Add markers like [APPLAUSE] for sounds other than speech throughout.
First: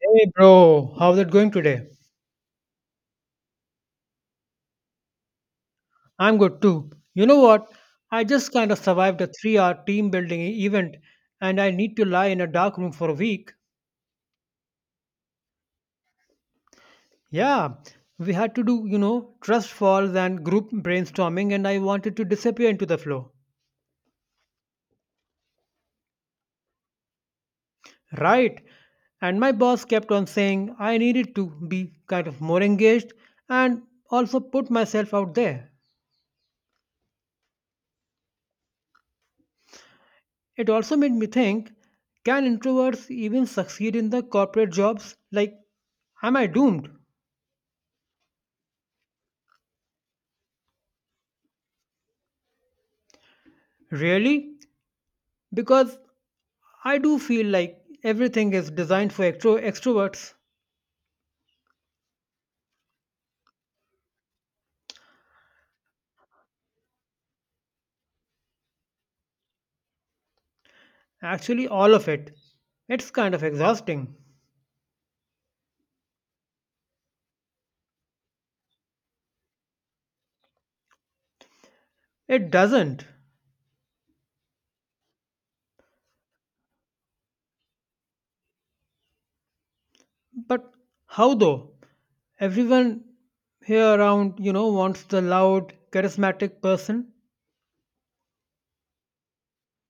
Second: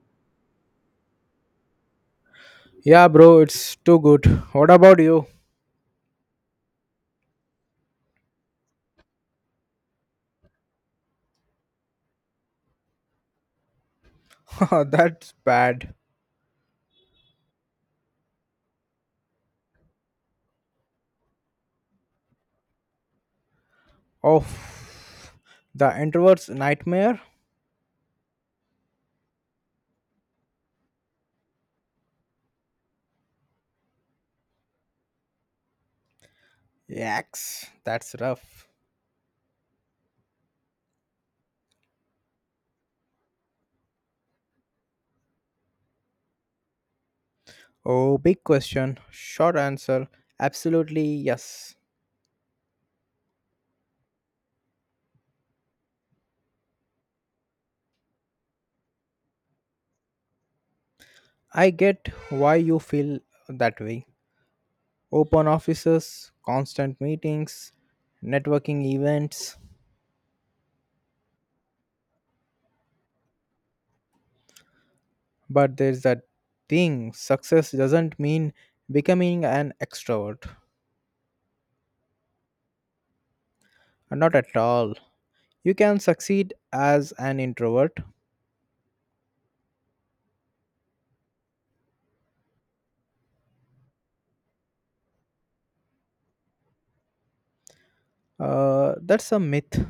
Hey bro, how's it going today? Yeah, bro, it's too good. What about you? I'm good too. You know what? I just kind of survived a 3-hour team building event and I need to lie in a dark room for a week. [LAUGHS] That's bad. Yeah, we had to do, trust falls and group brainstorming and I wanted to disappear into the flow. Oh, the introvert's nightmare? Right. And my boss kept on saying I needed to be kind of more engaged and also put myself out there. Yaks, that's rough. It also made me think can introverts even succeed in the corporate jobs? Like, am I doomed? Oh, big question. Short answer absolutely yes. Really? Because I do feel like everything is designed for extroverts. I get why you feel that way. Open offices, constant meetings, networking events. Actually, all of it. It's kind of exhausting. But there's that thing success doesn't mean becoming an extrovert. It doesn't. Not at all. You can succeed as an introvert. But how though? Everyone here around, wants the loud, charismatic person. That's a myth.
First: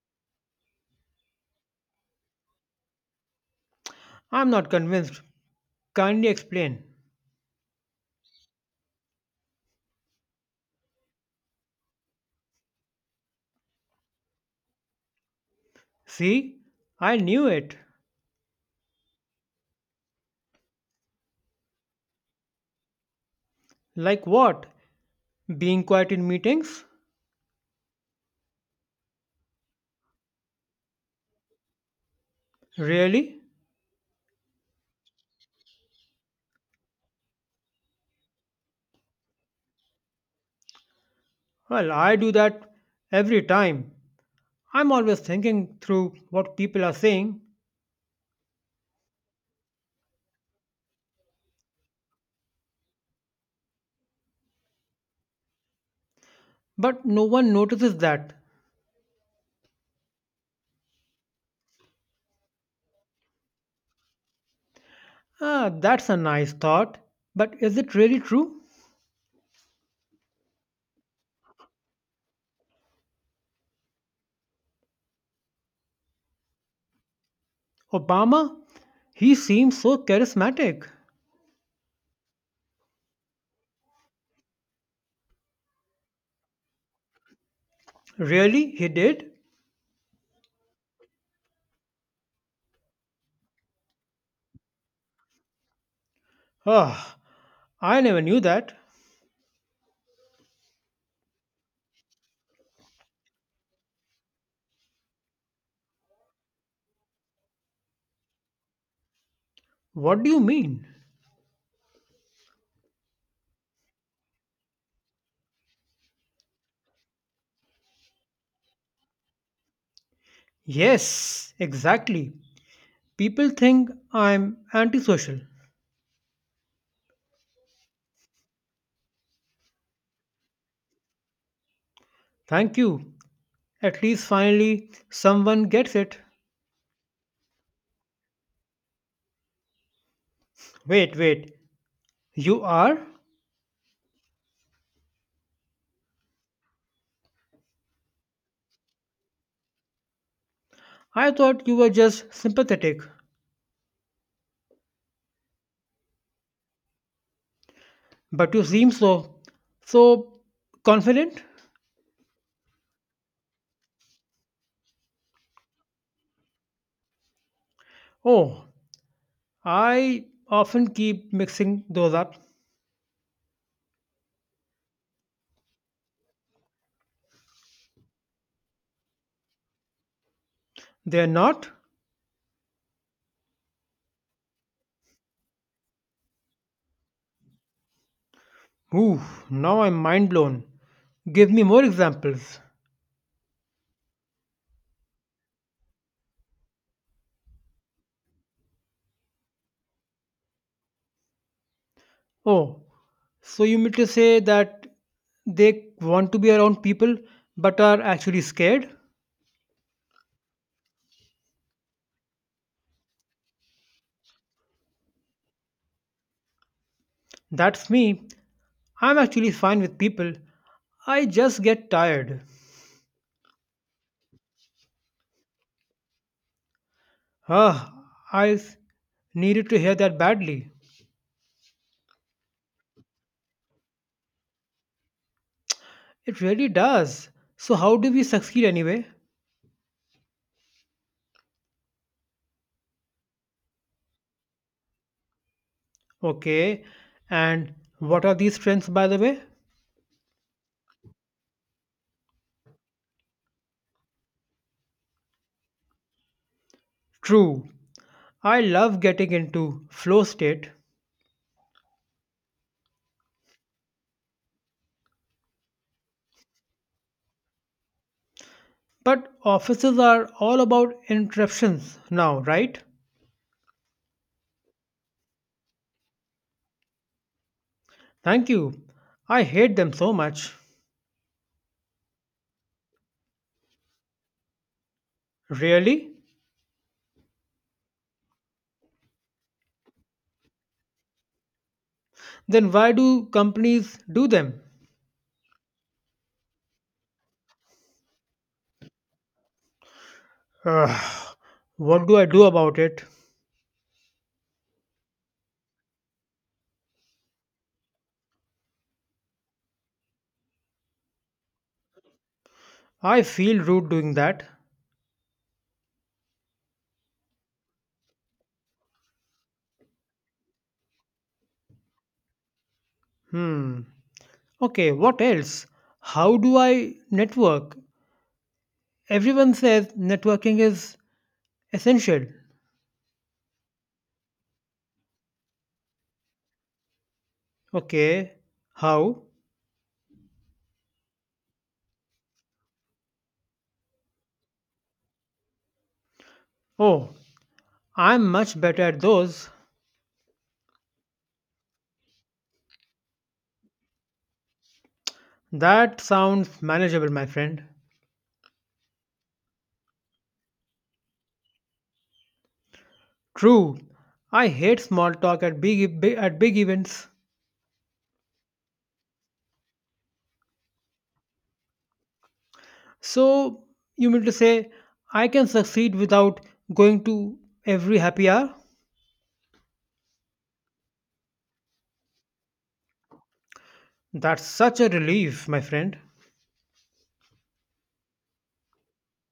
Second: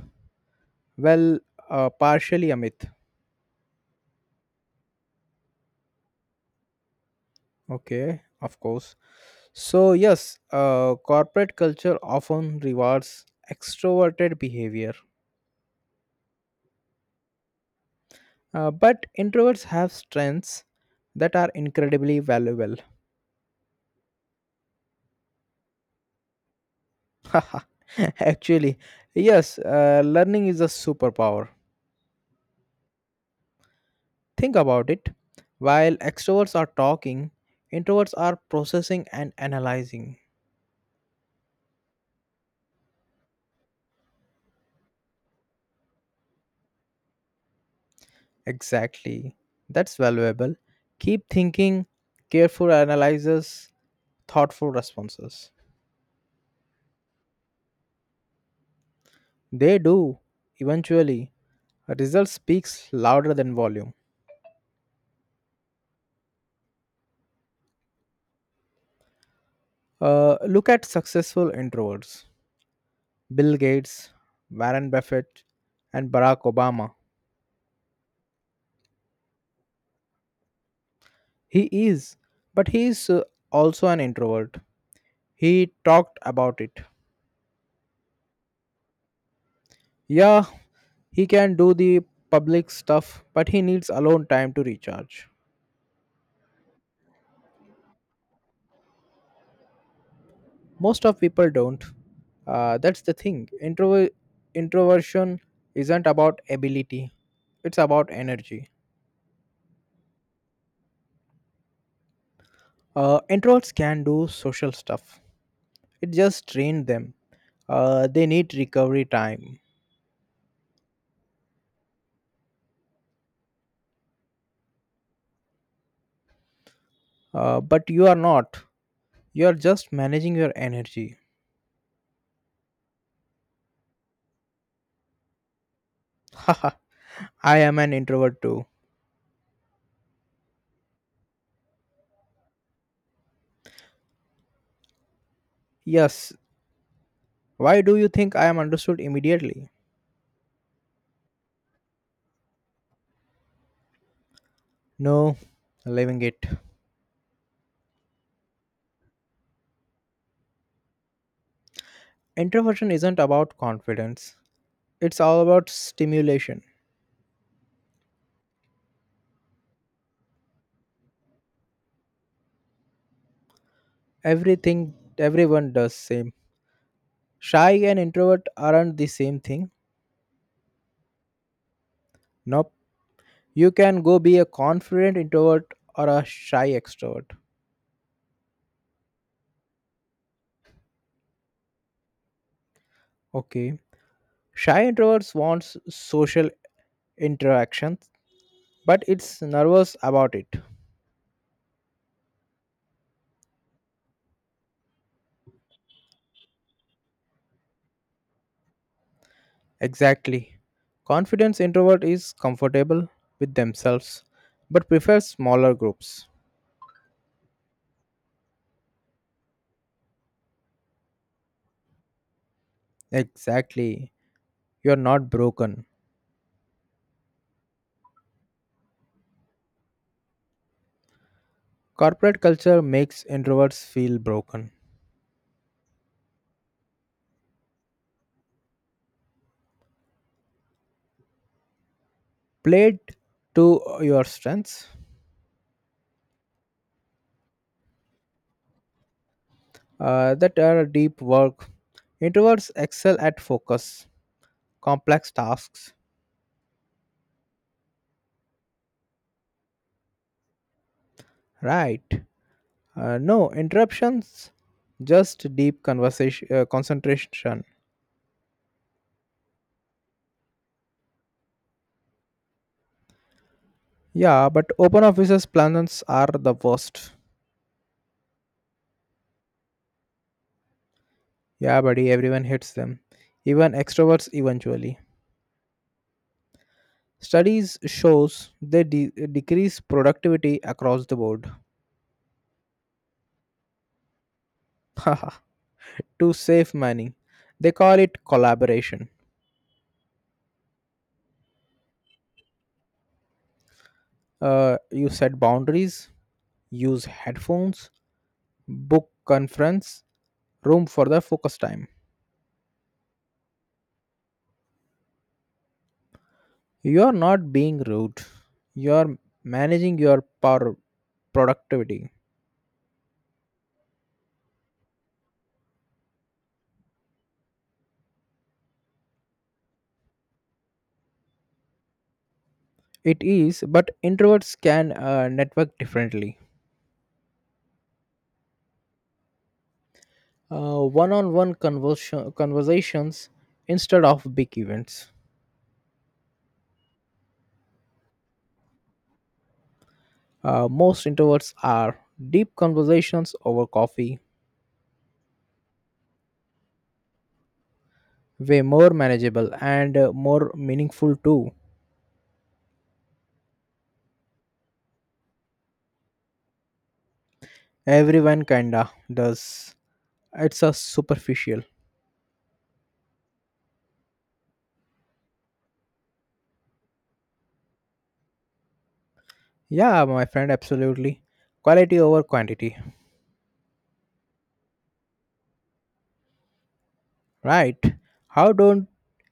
Well, partially a myth. I'm not convinced. Kindly explain. Okay, of course. So yes, corporate culture often rewards extroverted behavior. See, I knew it. But introverts have strengths that are incredibly valuable. Like what? Being quiet in meetings? [LAUGHS] Actually yes, learning is a superpower. Really? Think about it. While extroverts are talking, introverts are processing and analyzing. Well, I do that every time. I'm always thinking through what people are saying, Exactly. That's valuable. Keep thinking, careful analyzes, thoughtful responses. but no one notices that. They do, eventually. A result speaks louder than volume. Ah, that's a nice thought. But is it really true? Look at successful introverts, Bill Gates, Warren Buffett, and Barack Obama. Obama? He seems so charismatic. He is, but he is also an introvert. He talked about it. Really? He did? Yeah, he can do the public stuff, but he needs alone time to recharge. Ah, I never knew that. Most of people don't. That's the thing. Introversion isn't about ability, it's about energy. What do you mean? Introverts can do social stuff, it just trained them. They need recovery time. Yes, exactly. People think I'm antisocial. But you are not, you are just managing your energy. Thank you. At least finally someone gets it. [LAUGHS] Haha, I am an introvert too. Wait, wait. You are? Yes, why do you think I am understood immediately? I thought you were just sympathetic, No, living it. but you seem so, so confident. Introversion isn't about confidence, it's all about stimulation. Oh, I often keep mixing those up. Everything everyone does same. Shy and introvert aren't the same thing. They're not? Nope. You can go be a confident introvert or a shy extrovert. Ooh, now I'm mind blown. Give me more examples. Okay. Shy introverts wants social interaction, but it's nervous about it. Oh, so you mean to say that they want to be around people but are actually scared? Exactly. Confidence introvert is comfortable with themselves but prefers smaller groups. That's me. I'm actually fine with people. I just get tired. Exactly. You're not broken. Ugh, I s- needed to hear that badly. Corporate culture makes introverts feel broken. It really does. So, how do we succeed anyway? Played to your strengths. Okay, and what are these strengths by the way? That are deep work. Introverts excel at focus, complex tasks. True, I love getting into flow state, Right. No interruptions, just deep conversation, concentration. but offices are all about interruptions now, right? Yeah, but open offices plans are the worst. Thank you. I hate them so much. Yeah, buddy, everyone hates them, even extroverts eventually. Really? Studies shows they decrease productivity across the board. Then why do companies do them? [LAUGHS] To save money, they call it collaboration. [SIGHS] Ugh, what do I do about it? You set boundaries, use headphones, book conference room for the focus time. I feel rude doing that. You are not being rude, you are managing your power productivity. Hmm. Okay, what else? How do I network? Everyone says networking is essential. It is, but introverts can network differently. Okay, how? Conversations instead of big events. Oh, I'm much better at those. Most introverts are deep conversations over coffee. That sounds manageable, my friend. Way more manageable and more meaningful too. True, I hate small talk at big events. Everyone kinda does. It's a superficial. So, you mean to say I can succeed without going to every happy hour? Yeah, my friend, absolutely. Quality over quantity. That's such a relief, my friend. Right. How don't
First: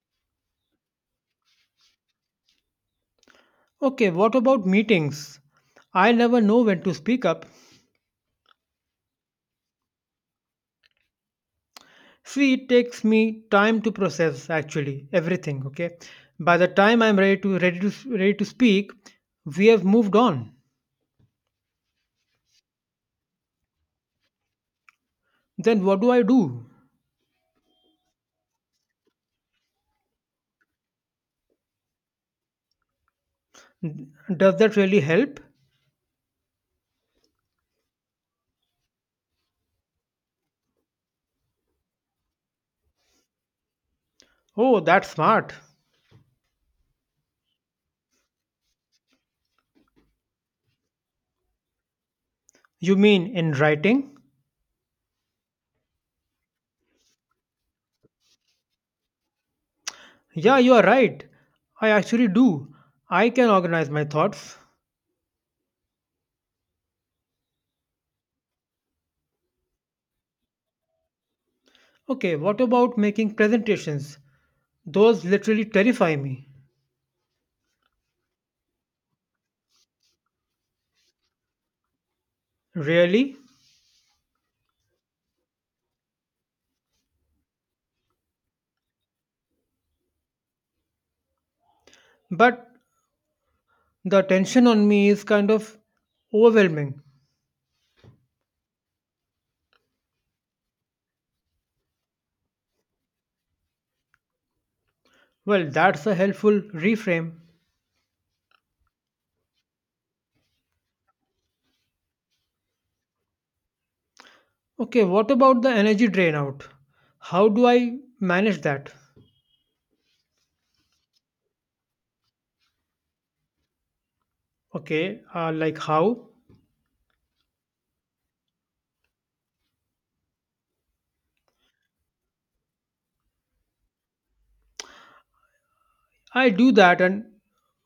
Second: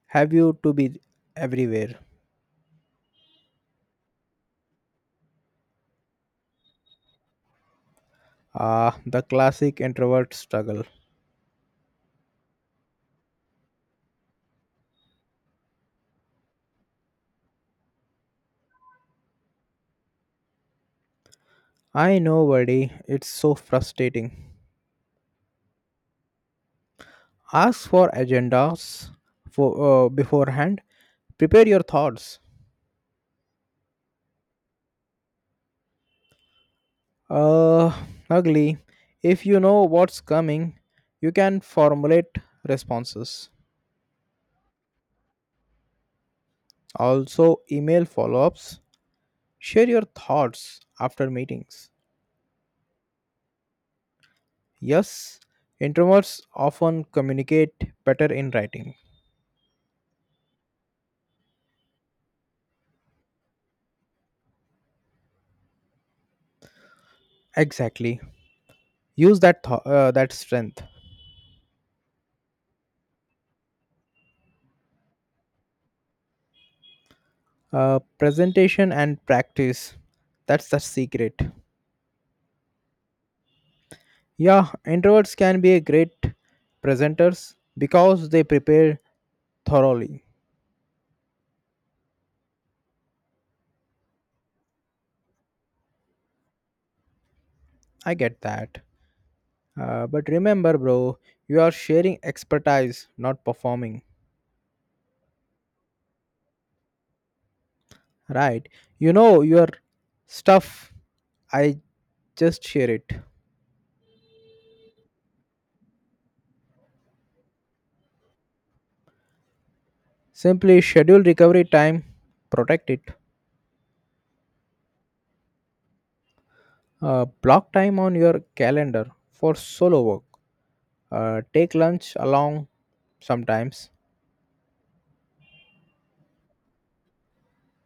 have you to be everywhere? Okay, what about meetings? I never know when to speak up. Ah, the classic introvert struggle. See, it takes me time to process actually everything, okay? By the time I'm ready to speak, we have moved on. I know, buddy. It's so frustrating. Then what do I do? Ask for agendas for beforehand. Prepare your thoughts. Does that really help? Uh, ugly. If you know what's coming, you can formulate responses. Oh, that's smart. Also, email follow ups. Share your thoughts after meetings. You mean in writing? Yes, introverts often communicate better in writing. Yeah, you are right. I actually do. I can organize my thoughts. Exactly. Use that strength. Okay, what about making presentations? Those literally terrify me. Presentation and practice. That's the secret. Really? Yeah, introverts can be a great presenters because they prepare thoroughly. But the attention on me is kind of overwhelming. I get that. But remember, bro, you are sharing expertise, not performing. Well, that's a helpful reframe. Right. You know your stuff. I just share it. Okay, what about the energy drain out? How do I manage that? Simply schedule recovery time, protect it. Okay, like how? Block time on your calendar for solo work. Take lunch along sometimes. I do that and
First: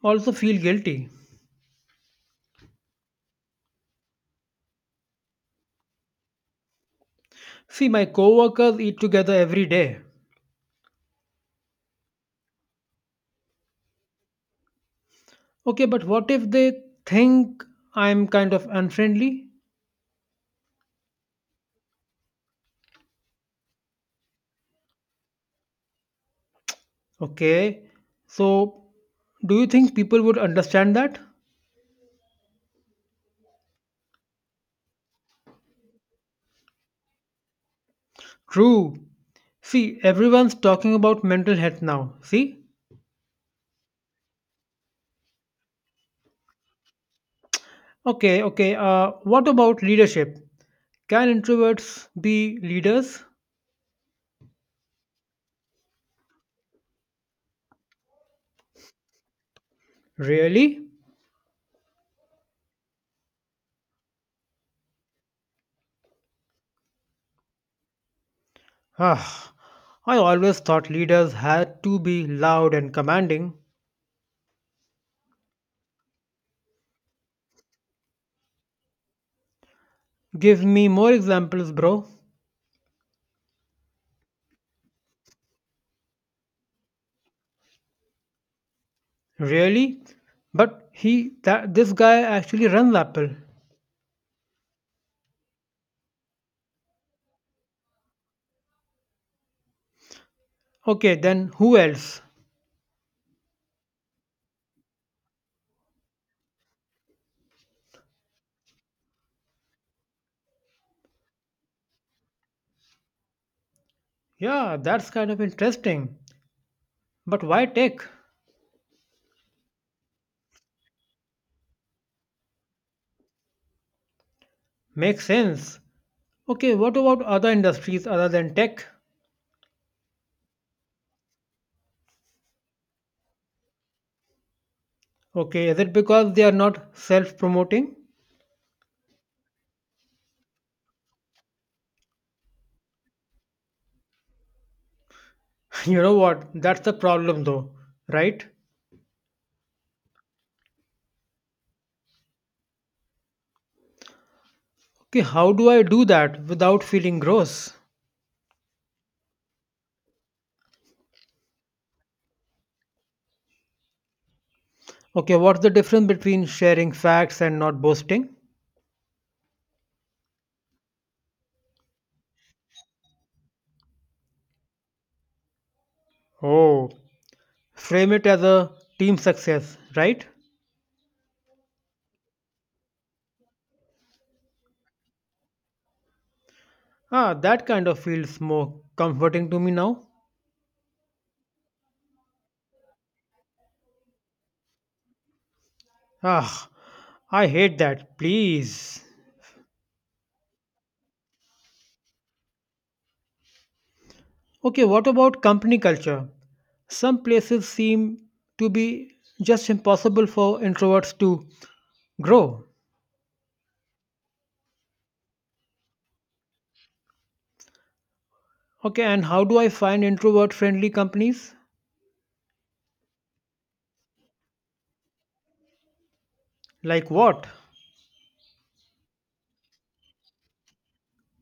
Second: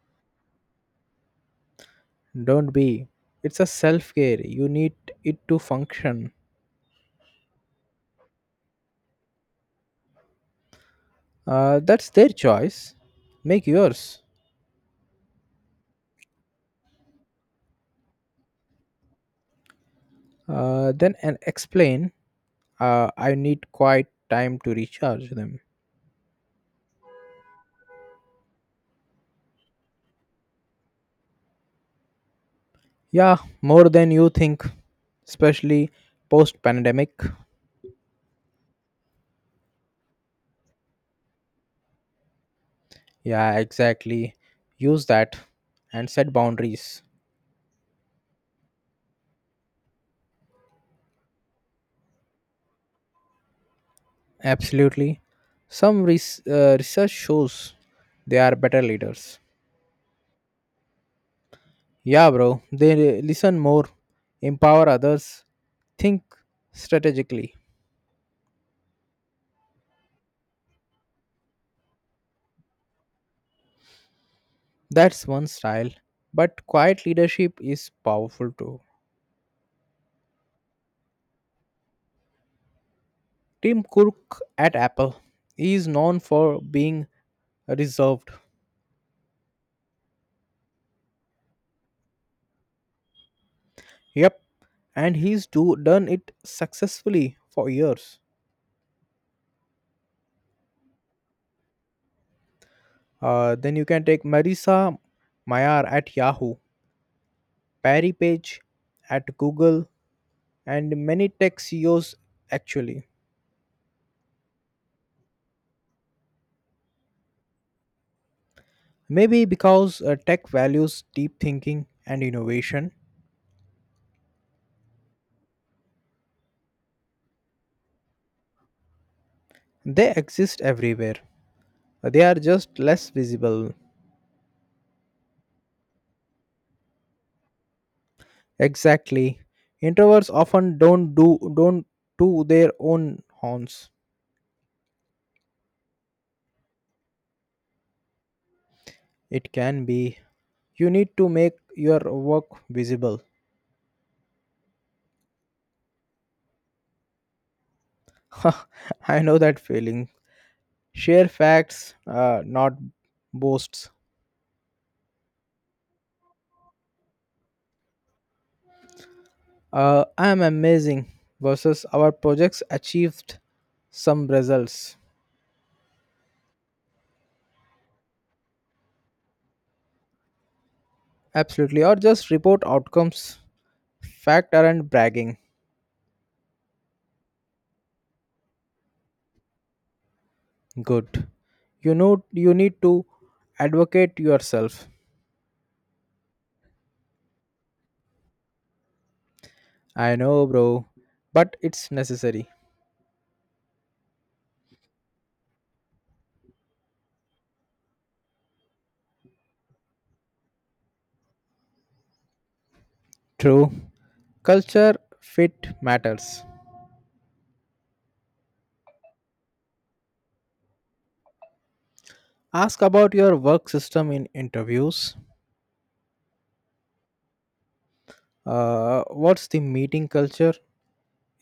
also feel guilty. Don't be. It's a self care. You need it to function. See, my coworkers eat together every day. That's their choice. Make yours. Okay, but what if they think I'm kind of unfriendly? Then and explain. I need quiet time to recharge them. Okay. So, do you think people would understand that? Yeah, more than you think, especially post pandemic. True. See, everyone's talking about mental health now. See? Yeah, exactly. Use that and set boundaries. Okay, okay. What about leadership? Can introverts be leaders? Absolutely. Some research shows they are better leaders. Really? Yeah, bro, they listen more, empower others, think strategically. Ah, I always thought leaders had to be loud and commanding. That's one style. But quiet leadership is powerful too. Give me more examples, bro. Tim Cook at Apple is known for being reserved. Really? But he that this guy actually runs Apple. Yep, and done it successfully for years. Okay, then who else? Then you can take Marisa Mayar at Yahoo, Perry Page at Google, and many tech CEOs actually. Yeah, that's kind of interesting. But why tech? Maybe because tech values deep thinking and innovation. Makes sense. Okay, what about other industries other than tech? They exist everywhere. They are just less visible. Okay, is it because they are not self promoting? Exactly. Introverts often don't do their own horns. [LAUGHS] You know what? That's the problem though, right? It can be. You need to make your work visible. Okay, how do I do that without feeling gross? [LAUGHS] I know that feeling. Share facts, not boasts. Okay, what's the difference between sharing facts and not boasting? I am amazing versus our projects achieved some results. Oh, frame it as a team success, right? Absolutely. Or just report outcomes. Fact aren't bragging. Ah, that kind of feels more comforting to me now. Good. You know, you need to advocate yourself. Ah, I hate that. Please. I know, bro, but it's necessary. Okay, what about company culture? Some places seem to be just impossible for introverts to grow. True. Culture fit matters. Okay, and how do I find introvert friendly companies? Ask about your work system in interviews. Like what? What's the meeting culture?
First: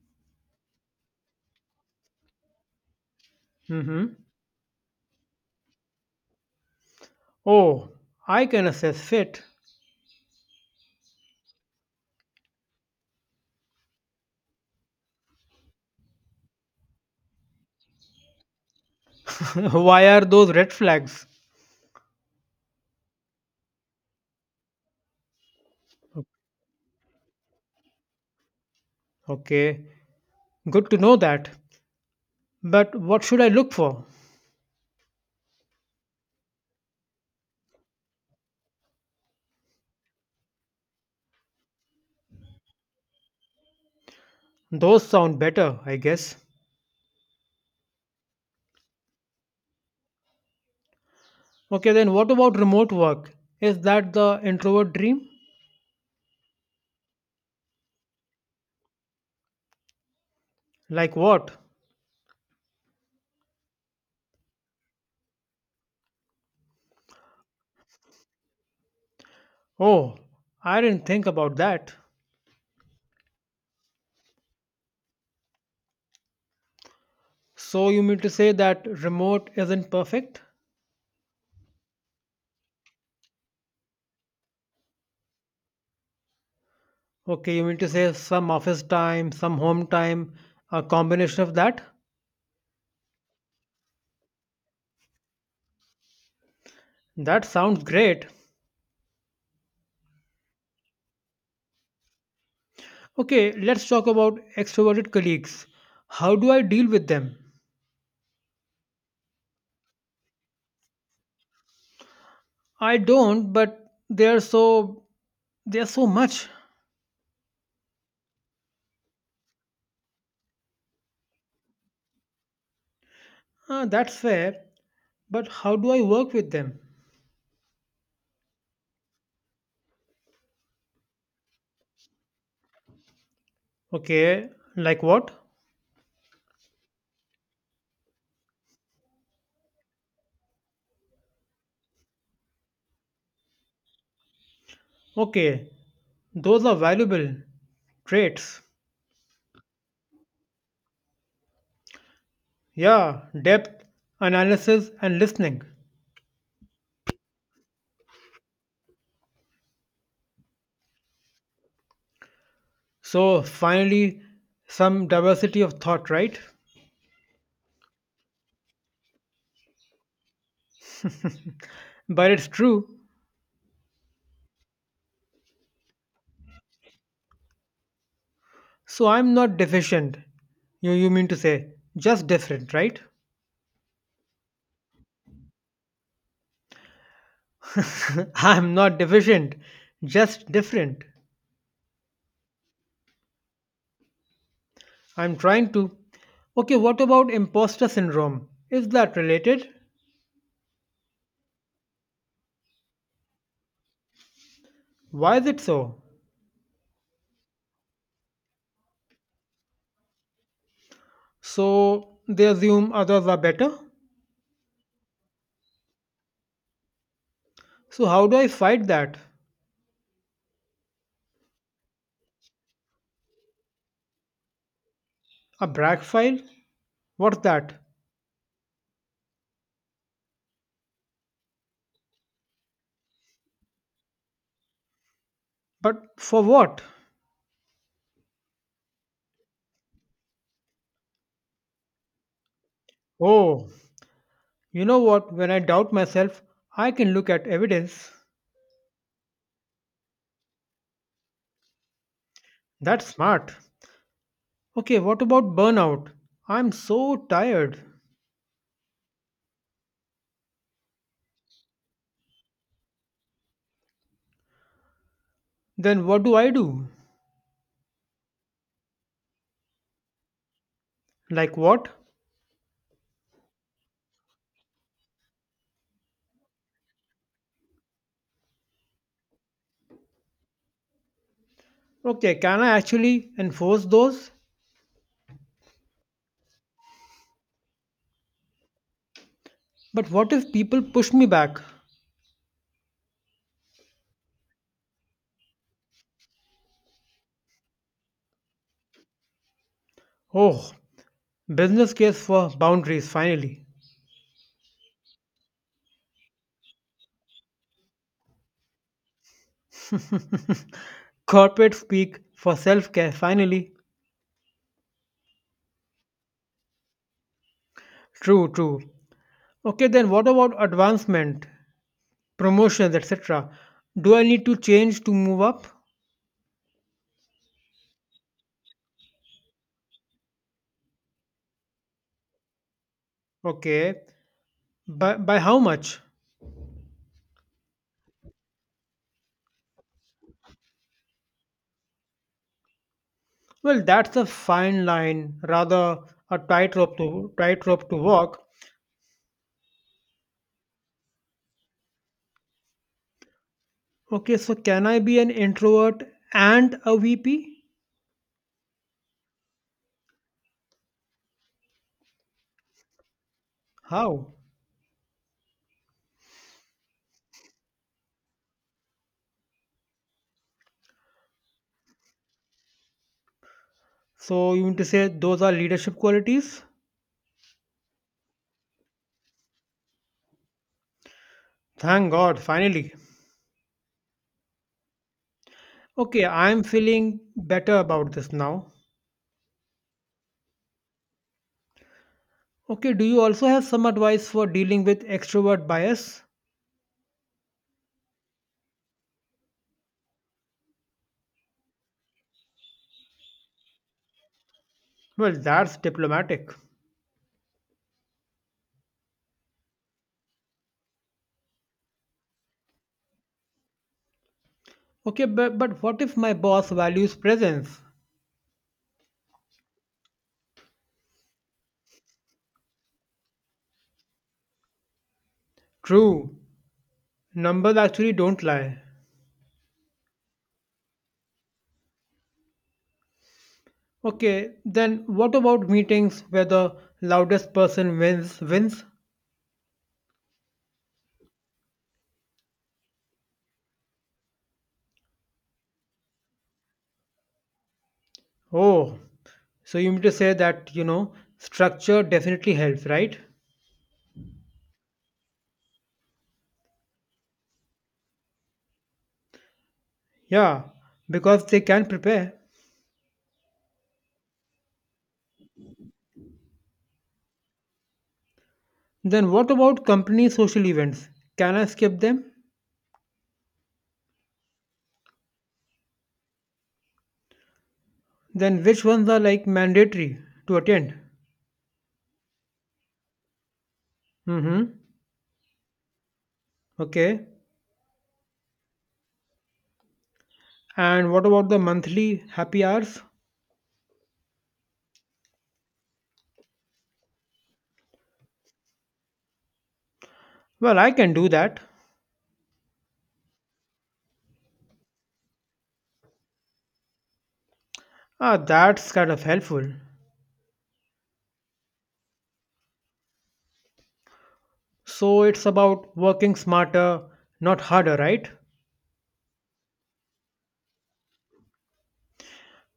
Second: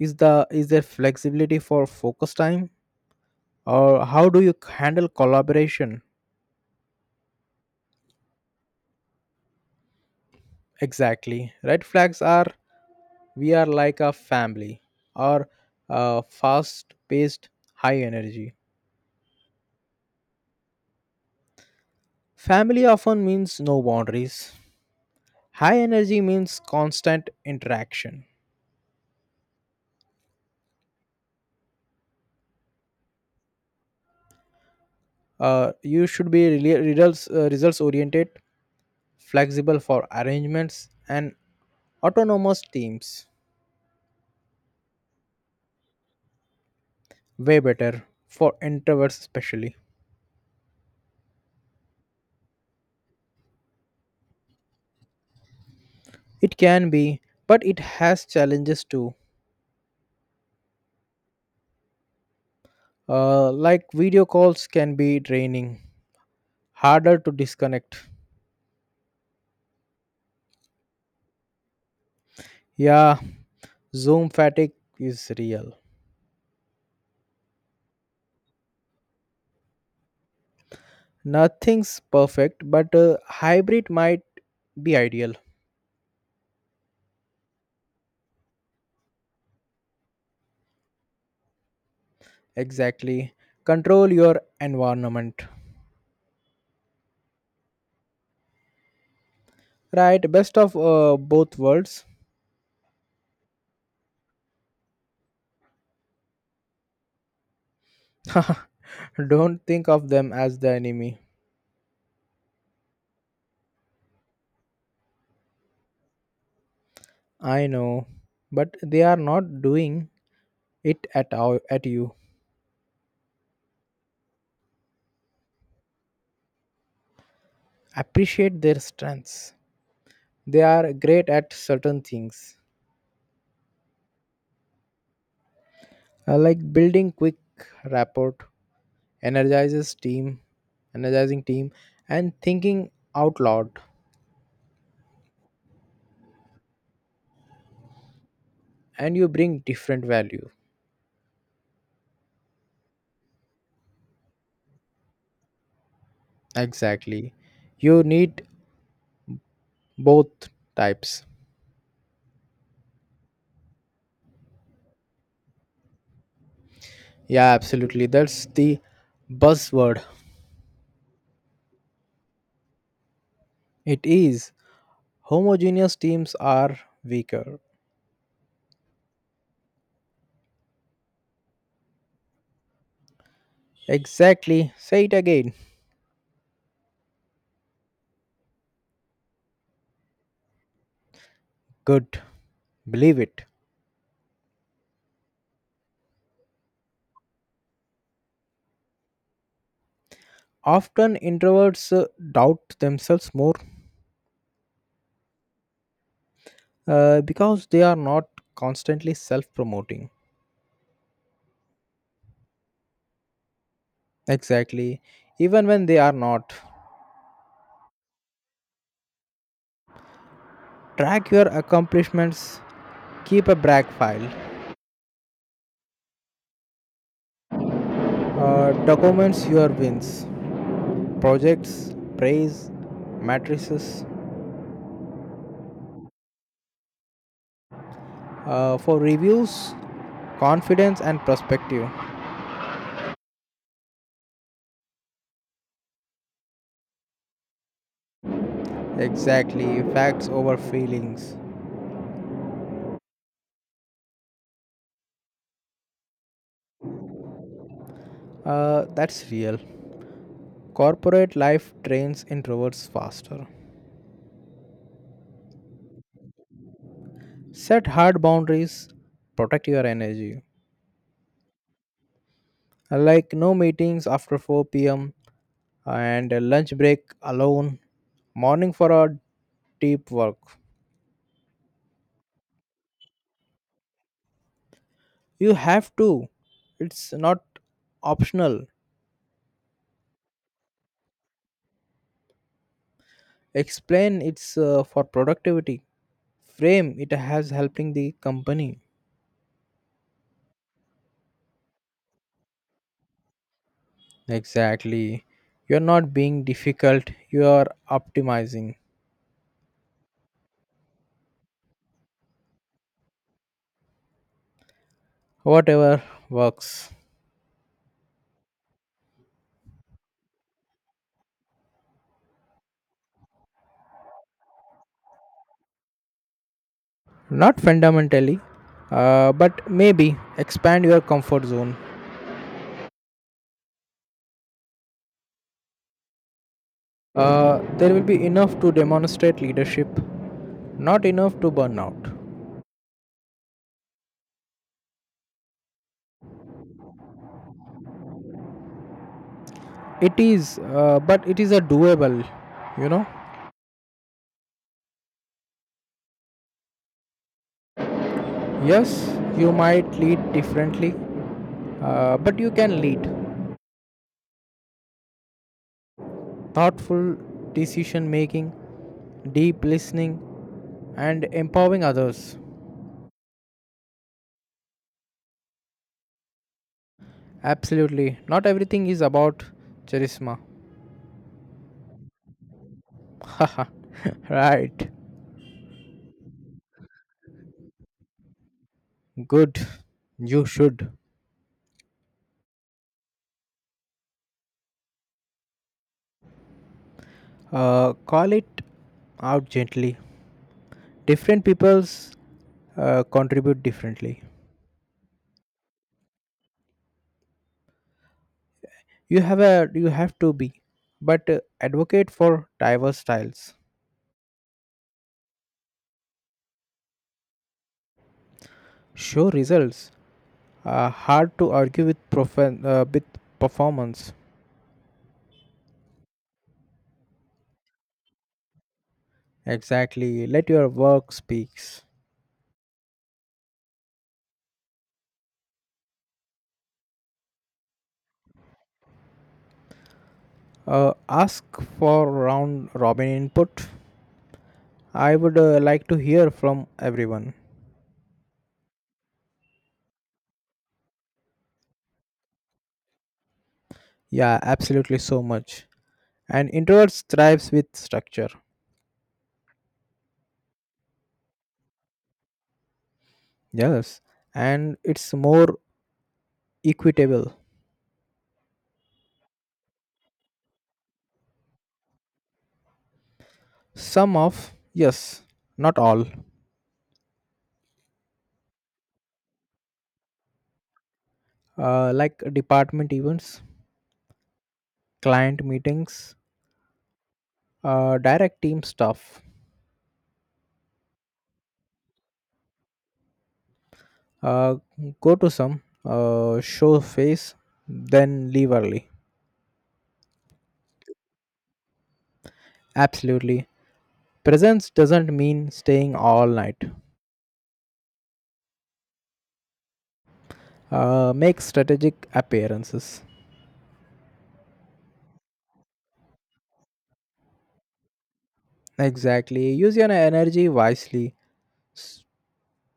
Is there flexibility for focus time, or Mm-hmm. how do you handle collaboration Oh, I can assess it. exactly? Red flags are we are like a family, or fast-paced, high energy. [LAUGHS] Why are those red flags? Family often means no boundaries. High energy means constant interaction. Okay, good to know that. But what should I look for? You should be really results oriented, flexible for arrangements, and autonomous teams, Those sound better, I guess. way better for introverts especially. Okay, then what about remote work? Is that the introvert dream? It can be, but it has challenges too. Like what? Like video calls can be draining, harder to disconnect. Oh, I didn't think about that. Yeah, Zoom fatigue is real. So you mean to say that remote isn't perfect? Nothing's perfect, but a hybrid might be ideal. Okay, you mean to say some office time, some home time, a combination of that? Exactly. Control your environment. That sounds great. Right, best of both worlds. Okay, let's talk about extroverted colleagues. How do I deal with them? [LAUGHS] Don't think of them as the enemy. I don't, but they are so much. I know, but they are not doing it at all at you. Ah, that's fair. But how do I work with them? Appreciate their strengths. They are great at certain things, Okay, like what? Like building quick rapport, energizes team, energizing team, and thinking out loud. Okay, those are valuable traits. And you bring different value. Yeah, depth, analysis, and listening. Exactly. You need both types. So, finally, some diversity of thought, right? Yeah, absolutely. That's the buzzword. But it's true. It is. Homogeneous teams are weaker. So, I'm not deficient. You mean to say, just different, right? Exactly. Say it again. [LAUGHS] I'm not deficient, just different. Good. Believe it. I'm trying to. Okay, what about imposter syndrome? Is that related? Often introverts doubt themselves more. Why is it so? Because they are not constantly self promoting. So, they assume others are better? Exactly. Even when they are not. So, how do I fight that? Track your accomplishments, keep a brag file, A brag file? What's that? Documents your wins, projects, praise, matrices. But for what? For reviews, confidence, and perspective. Oh, you know what? When I doubt myself, I can look at evidence. Exactly. Facts over feelings. That's smart. Okay, what about burnout? I'm so tired. That's real. Corporate life trains introverts faster. Then what do I do? Set hard boundaries, protect your energy. Like what? Like no meetings after 4 p.m. and a lunch break alone, morning for a deep work. Okay, can I actually enforce those? You have to. It's not optional. But what if people push me back? Explain it's for productivity. Frame it as helping the company. Oh, business case for boundaries finally. Exactly. You're not being difficult, you are optimizing. [LAUGHS] Corporate speak for self care finally. Whatever works. True, true. Okay, then what about advancement? Promotions, etc. Do I need to change to move up? Not fundamentally, but maybe expand your comfort zone. Okay. By how much? There will be enough to demonstrate leadership, not enough to burn out. Well, that's a fine line, rather a tightrope to walk. It is, but it is a doable, you know. Okay, so can I be an introvert and a VP? Yes, you might lead differently, but you can lead. How? Thoughtful decision making, deep listening, and empowering others. So you mean to say those are leadership qualities? Absolutely. Not everything is about charisma. Thank God, finally. [LAUGHS] Haha, right. Okay, I'm feeling better about this now. Good. You should Okay, do you also have some advice for dealing with extrovert bias? Call it out gently. Different people's contribute differently. Well, that's diplomatic. You have to be, but advocate for diverse styles. Okay, but what if my boss values presence? Show results. Hard to argue with with performance. True, numbers actually don't lie. Exactly. Let your work speaks. Okay, then what about meetings where the loudest person wins? Wins? Ask for round robin input. I would like to hear from everyone. Oh, so you mean to say that, structure definitely helps, right? Yeah, absolutely so much. And introverts thrives with structure, Yeah, because they can prepare. yes, and it's more equitable. Then what about company social events? Can I skip them? Some of yes, not all. Then which ones are like mandatory to attend? Like department events, Mm-hmm. client meetings, Okay. Direct team stuff. And what about the monthly happy hours? uh, Go to some, show face then leave early. Well, I can do that. Absolutely, presence doesn't mean staying all night. Ah, that's kind of helpful. Make strategic appearances. So it's about working smarter, not harder, right? Exactly, use your energy wisely.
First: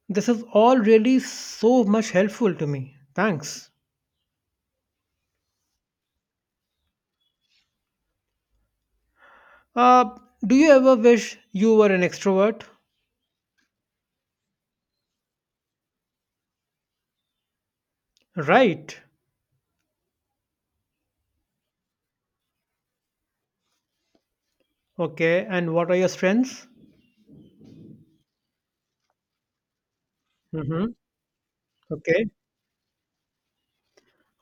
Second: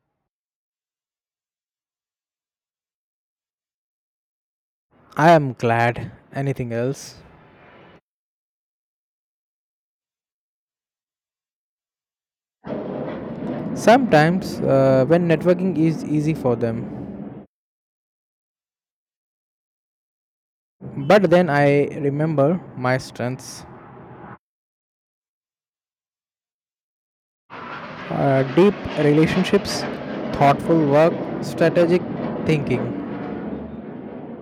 This is all really so much helpful to me. Thanks. I am glad. Anything else? Uh, do you ever wish you were an extrovert? Sometimes when networking is easy for them, Right. but then I remember my strengths, Okay, and what are your strengths? Deep relationships, thoughtful Mm-hmm. work, strategic Okay. thinking.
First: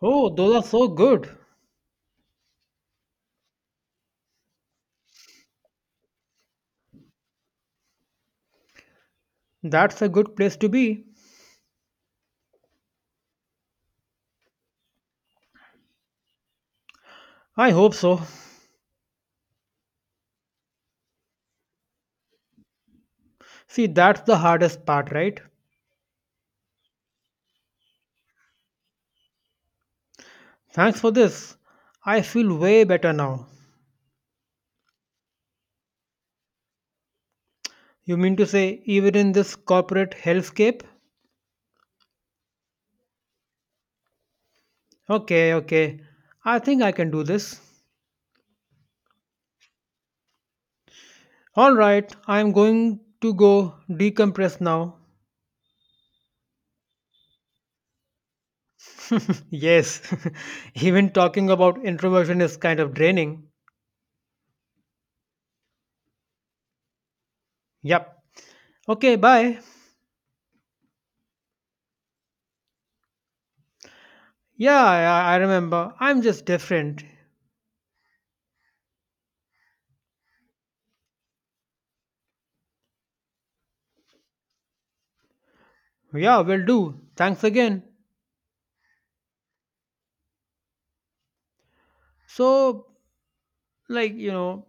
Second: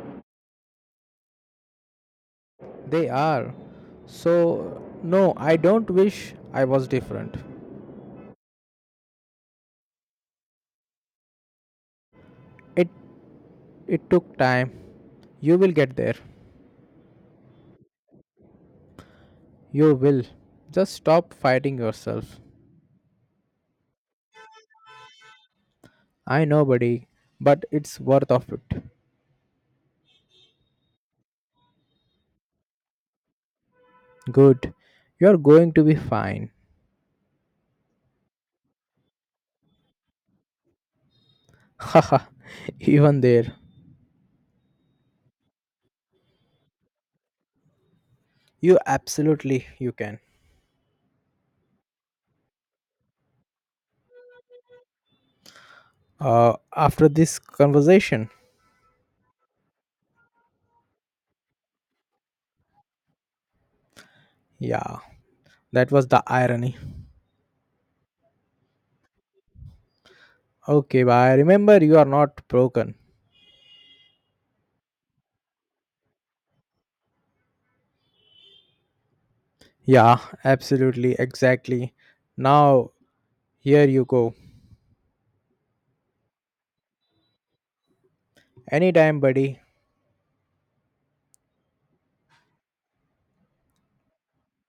Oh, those are so good. They are. So, no, I don't wish I was different. That's a good place to be. It, it took time. You will get there. I hope so. You will. Just stop fighting yourself. See, that's the hardest part, right? I know, buddy, but it's worth of it. Thanks for this. I feel way better now. Good. You're going to be fine. You mean to say, even in this corporate hellscape? [LAUGHS] Haha. Even there. Okay, okay. I think I can do this. You absolutely you can. All right, I am going to go decompress now. After this conversation. Yes, [LAUGHS] even talking about introversion is kind of draining. Yeah. That was the irony. Yep. Okay, bye. Okay, bye. Remember you are not broken. Yeah, I remember. I'm just different. Yeah, absolutely, exactly. Now here you go. Yeah, will do. Thanks again. Anytime, buddy. So, like,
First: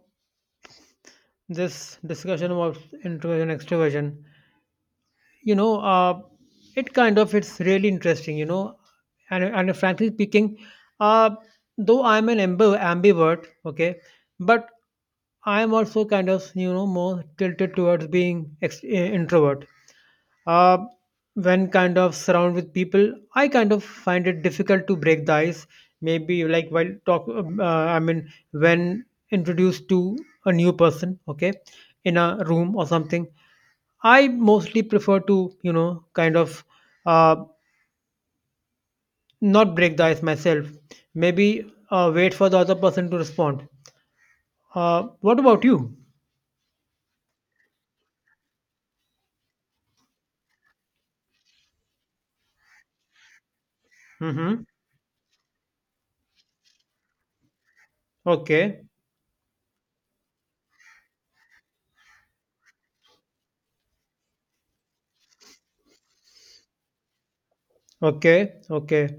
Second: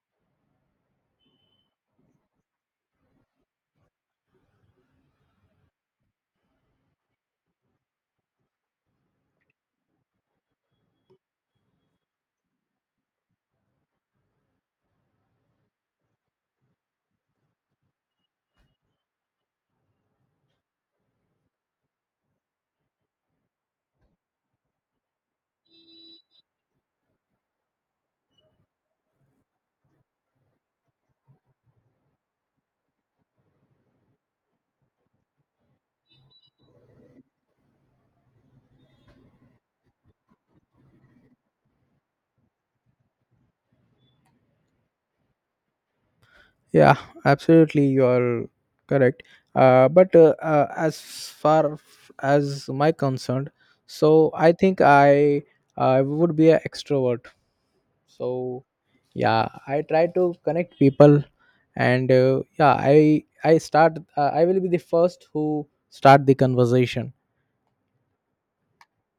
this discussion about introversion, extroversion, you know uh, it kind of it's really interesting, and frankly speaking, uh, though I'm an amb ambivert, okay, but I'm also kind of, more tilted towards being introvert. uh, when kind of surrounded with people, I kind of find it difficult to break the ice. Maybe like while talk I mean, when introduced to a new person, okay, in a room or something, I mostly prefer to, kind of uh, not break the ice myself. Maybe wait for the other person to respond. What about you? Yeah, absolutely you are correct. But As as my concerned, so I Mm-hmm. think I I would be an extrovert. So Okay. yeah, I try to connect people, and yeah, I start, I will be the first who start the conversation. Okay, okay.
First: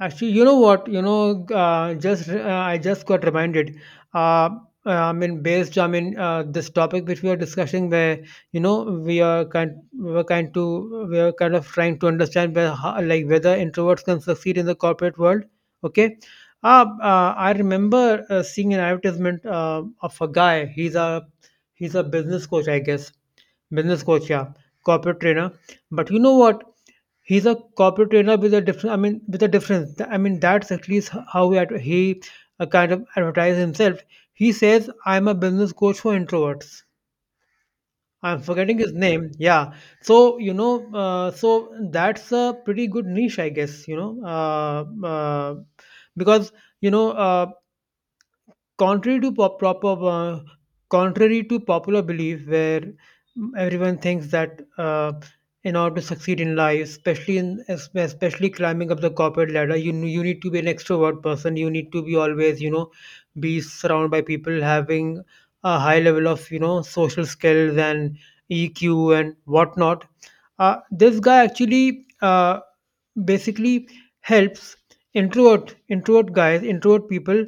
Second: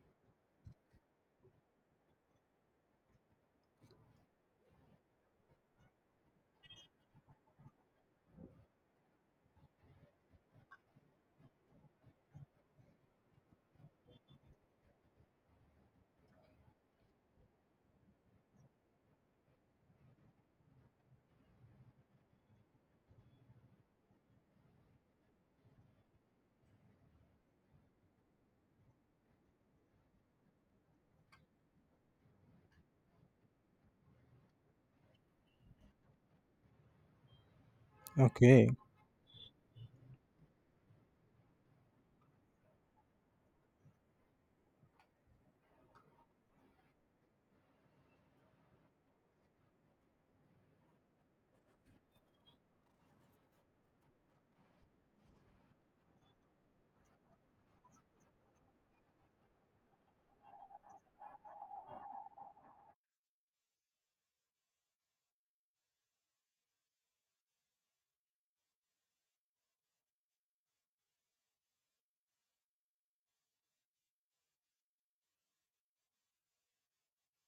Actually, you know what? You know, just I just got reminded. Uh, I mean, I mean, this topic which we are discussing, where we are kind of trying to understand where, how, like, whether introverts can succeed in the corporate world. Okay. I remember seeing an advertisement of a guy. He's a business coach, I guess. Business coach, yeah, corporate trainer. But you know what? He's a corporate trainer with a different. I mean, with a difference. I mean, that's at least how he kind of advertises himself. He says, "I'm a business coach for introverts." I'm Okay. forgetting his name. Yeah. So that's a pretty good niche, I guess. Because you know, uh, contrary to popular belief where everyone thinks that in order to succeed in life, especially especially climbing up the corporate ladder, you need to be an extrovert person, you need to be always be surrounded by people having a high level of social skills and EQ and whatnot. This guy actually basically helps introvert people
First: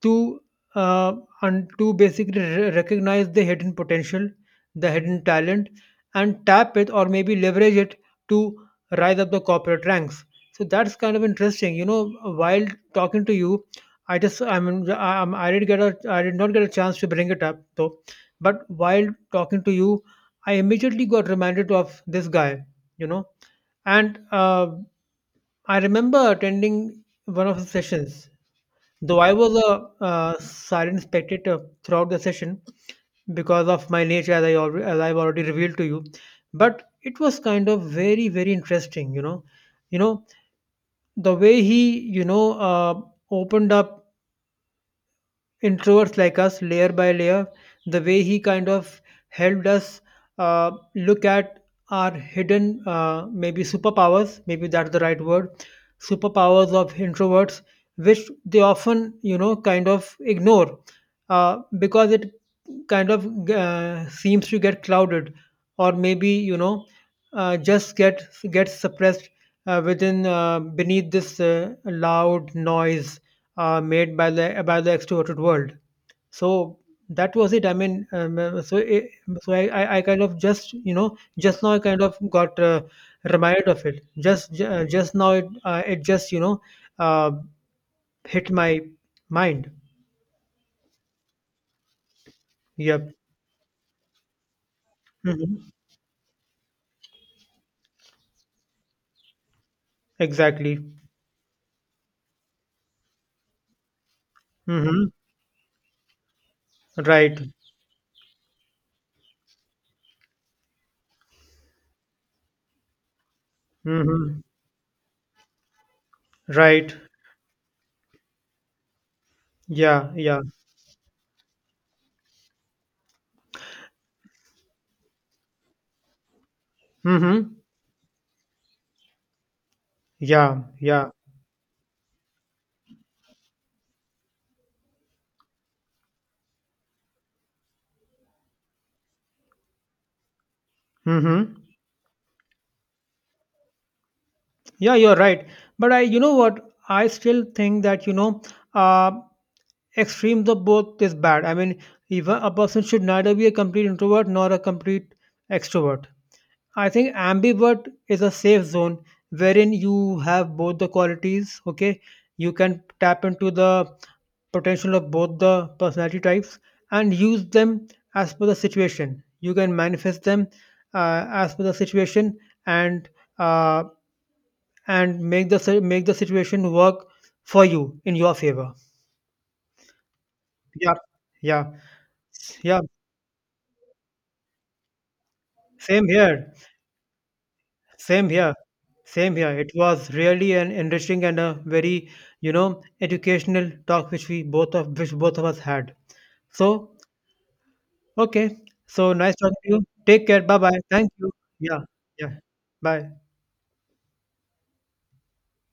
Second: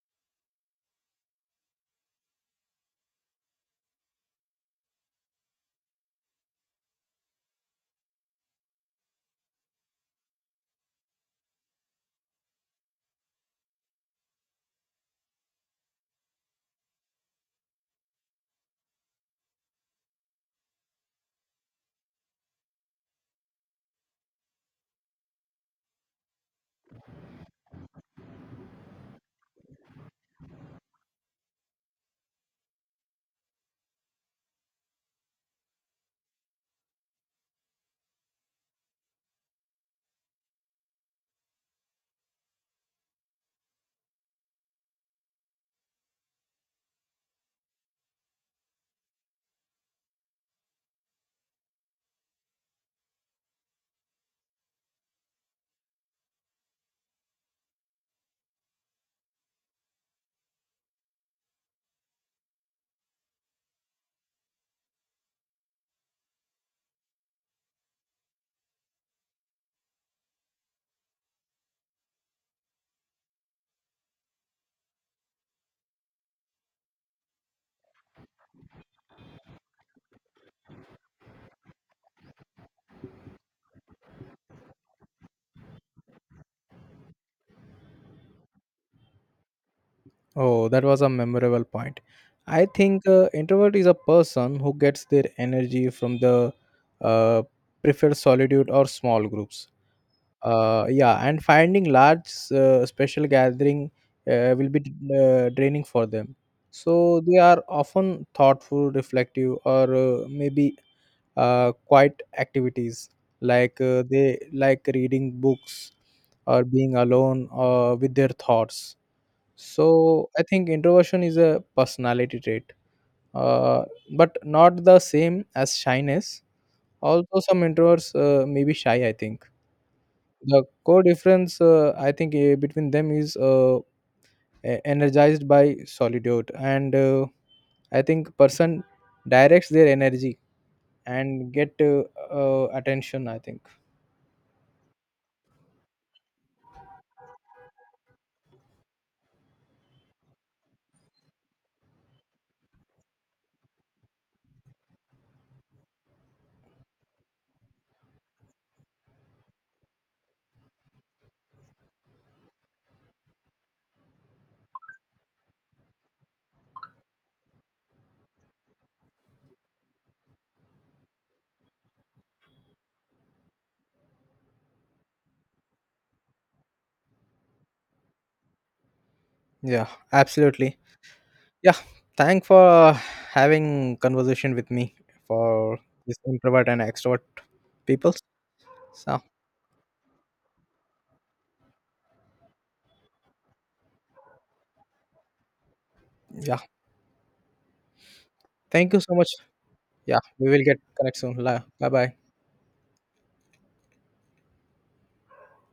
to uh, and to basically recognize the hidden potential, the hidden talent, and tap it or maybe leverage it to rise up the corporate ranks. So that's kind of interesting. While talking to you, I just I mean I, I'm- I did not get a chance to bring it up though, but while talking to you, I immediately got reminded of this guy. You know, and I remember attending one of his sessions. Though I was a silent spectator throughout the session because of my nature, as I've already revealed to you, but it was kind of very very interesting. You know the way he opened up introverts like us layer by layer, the way he kind of helped us look at our hidden maybe superpowers, maybe that's the right word, superpowers of introverts which they often kind of ignore, because it kind of seems to get clouded or maybe just gets suppressed, within beneath this loud noise made by the extroverted world. So that was it. I mean, so I kind of just just now I kind of got reminded of it. Just now it just uh, hit my mind. Oh that was a memorable point. I think Yep. Introvert is a person who gets their Hmm. energy from the uh, preferred solitude or small groups. Exactly. Yeah, and finding large special gathering will be Hmm. Draining for them. So they Right. are often thoughtful reflective or maybe quiet activities. Like they Hmm. like reading books or Right. being alone with their thoughts. Yeah. So Yeah. I think introversion is a personality trait, uh, but not the same as shyness, although Hmm. some introverts may be shy, I think. Yeah. The core Yeah. difference, I think, between them is, energized by solitude, and I think person directs their energy and Hmm. get attention, I think. Yeah. You're right. But you know what? I still think that you know. Uh, Extremes of both is bad. I mean, even a person should neither be a complete introvert nor a complete extrovert. I think ambivert is a safe zone wherein you have both the qualities, okay? You can tap into the potential of both the personality types and use them as per the situation. You can manifest them as per the situation and uh, and make the situation work for you in your favor. Yeah, absolutely. Yeah, Yeah, yeah, thank yeah. for having conversation with me for Same this here. introvert and extrovert people. Same here. So Same here. It was really an enriching and a very, educational talk which both of us had. yeah, So, okay. thank you So so much. nice talking to you. Yeah, Take care. we Bye will get bye. Thank connect you. soon. Yeah. Bye bye. Yeah. Bye.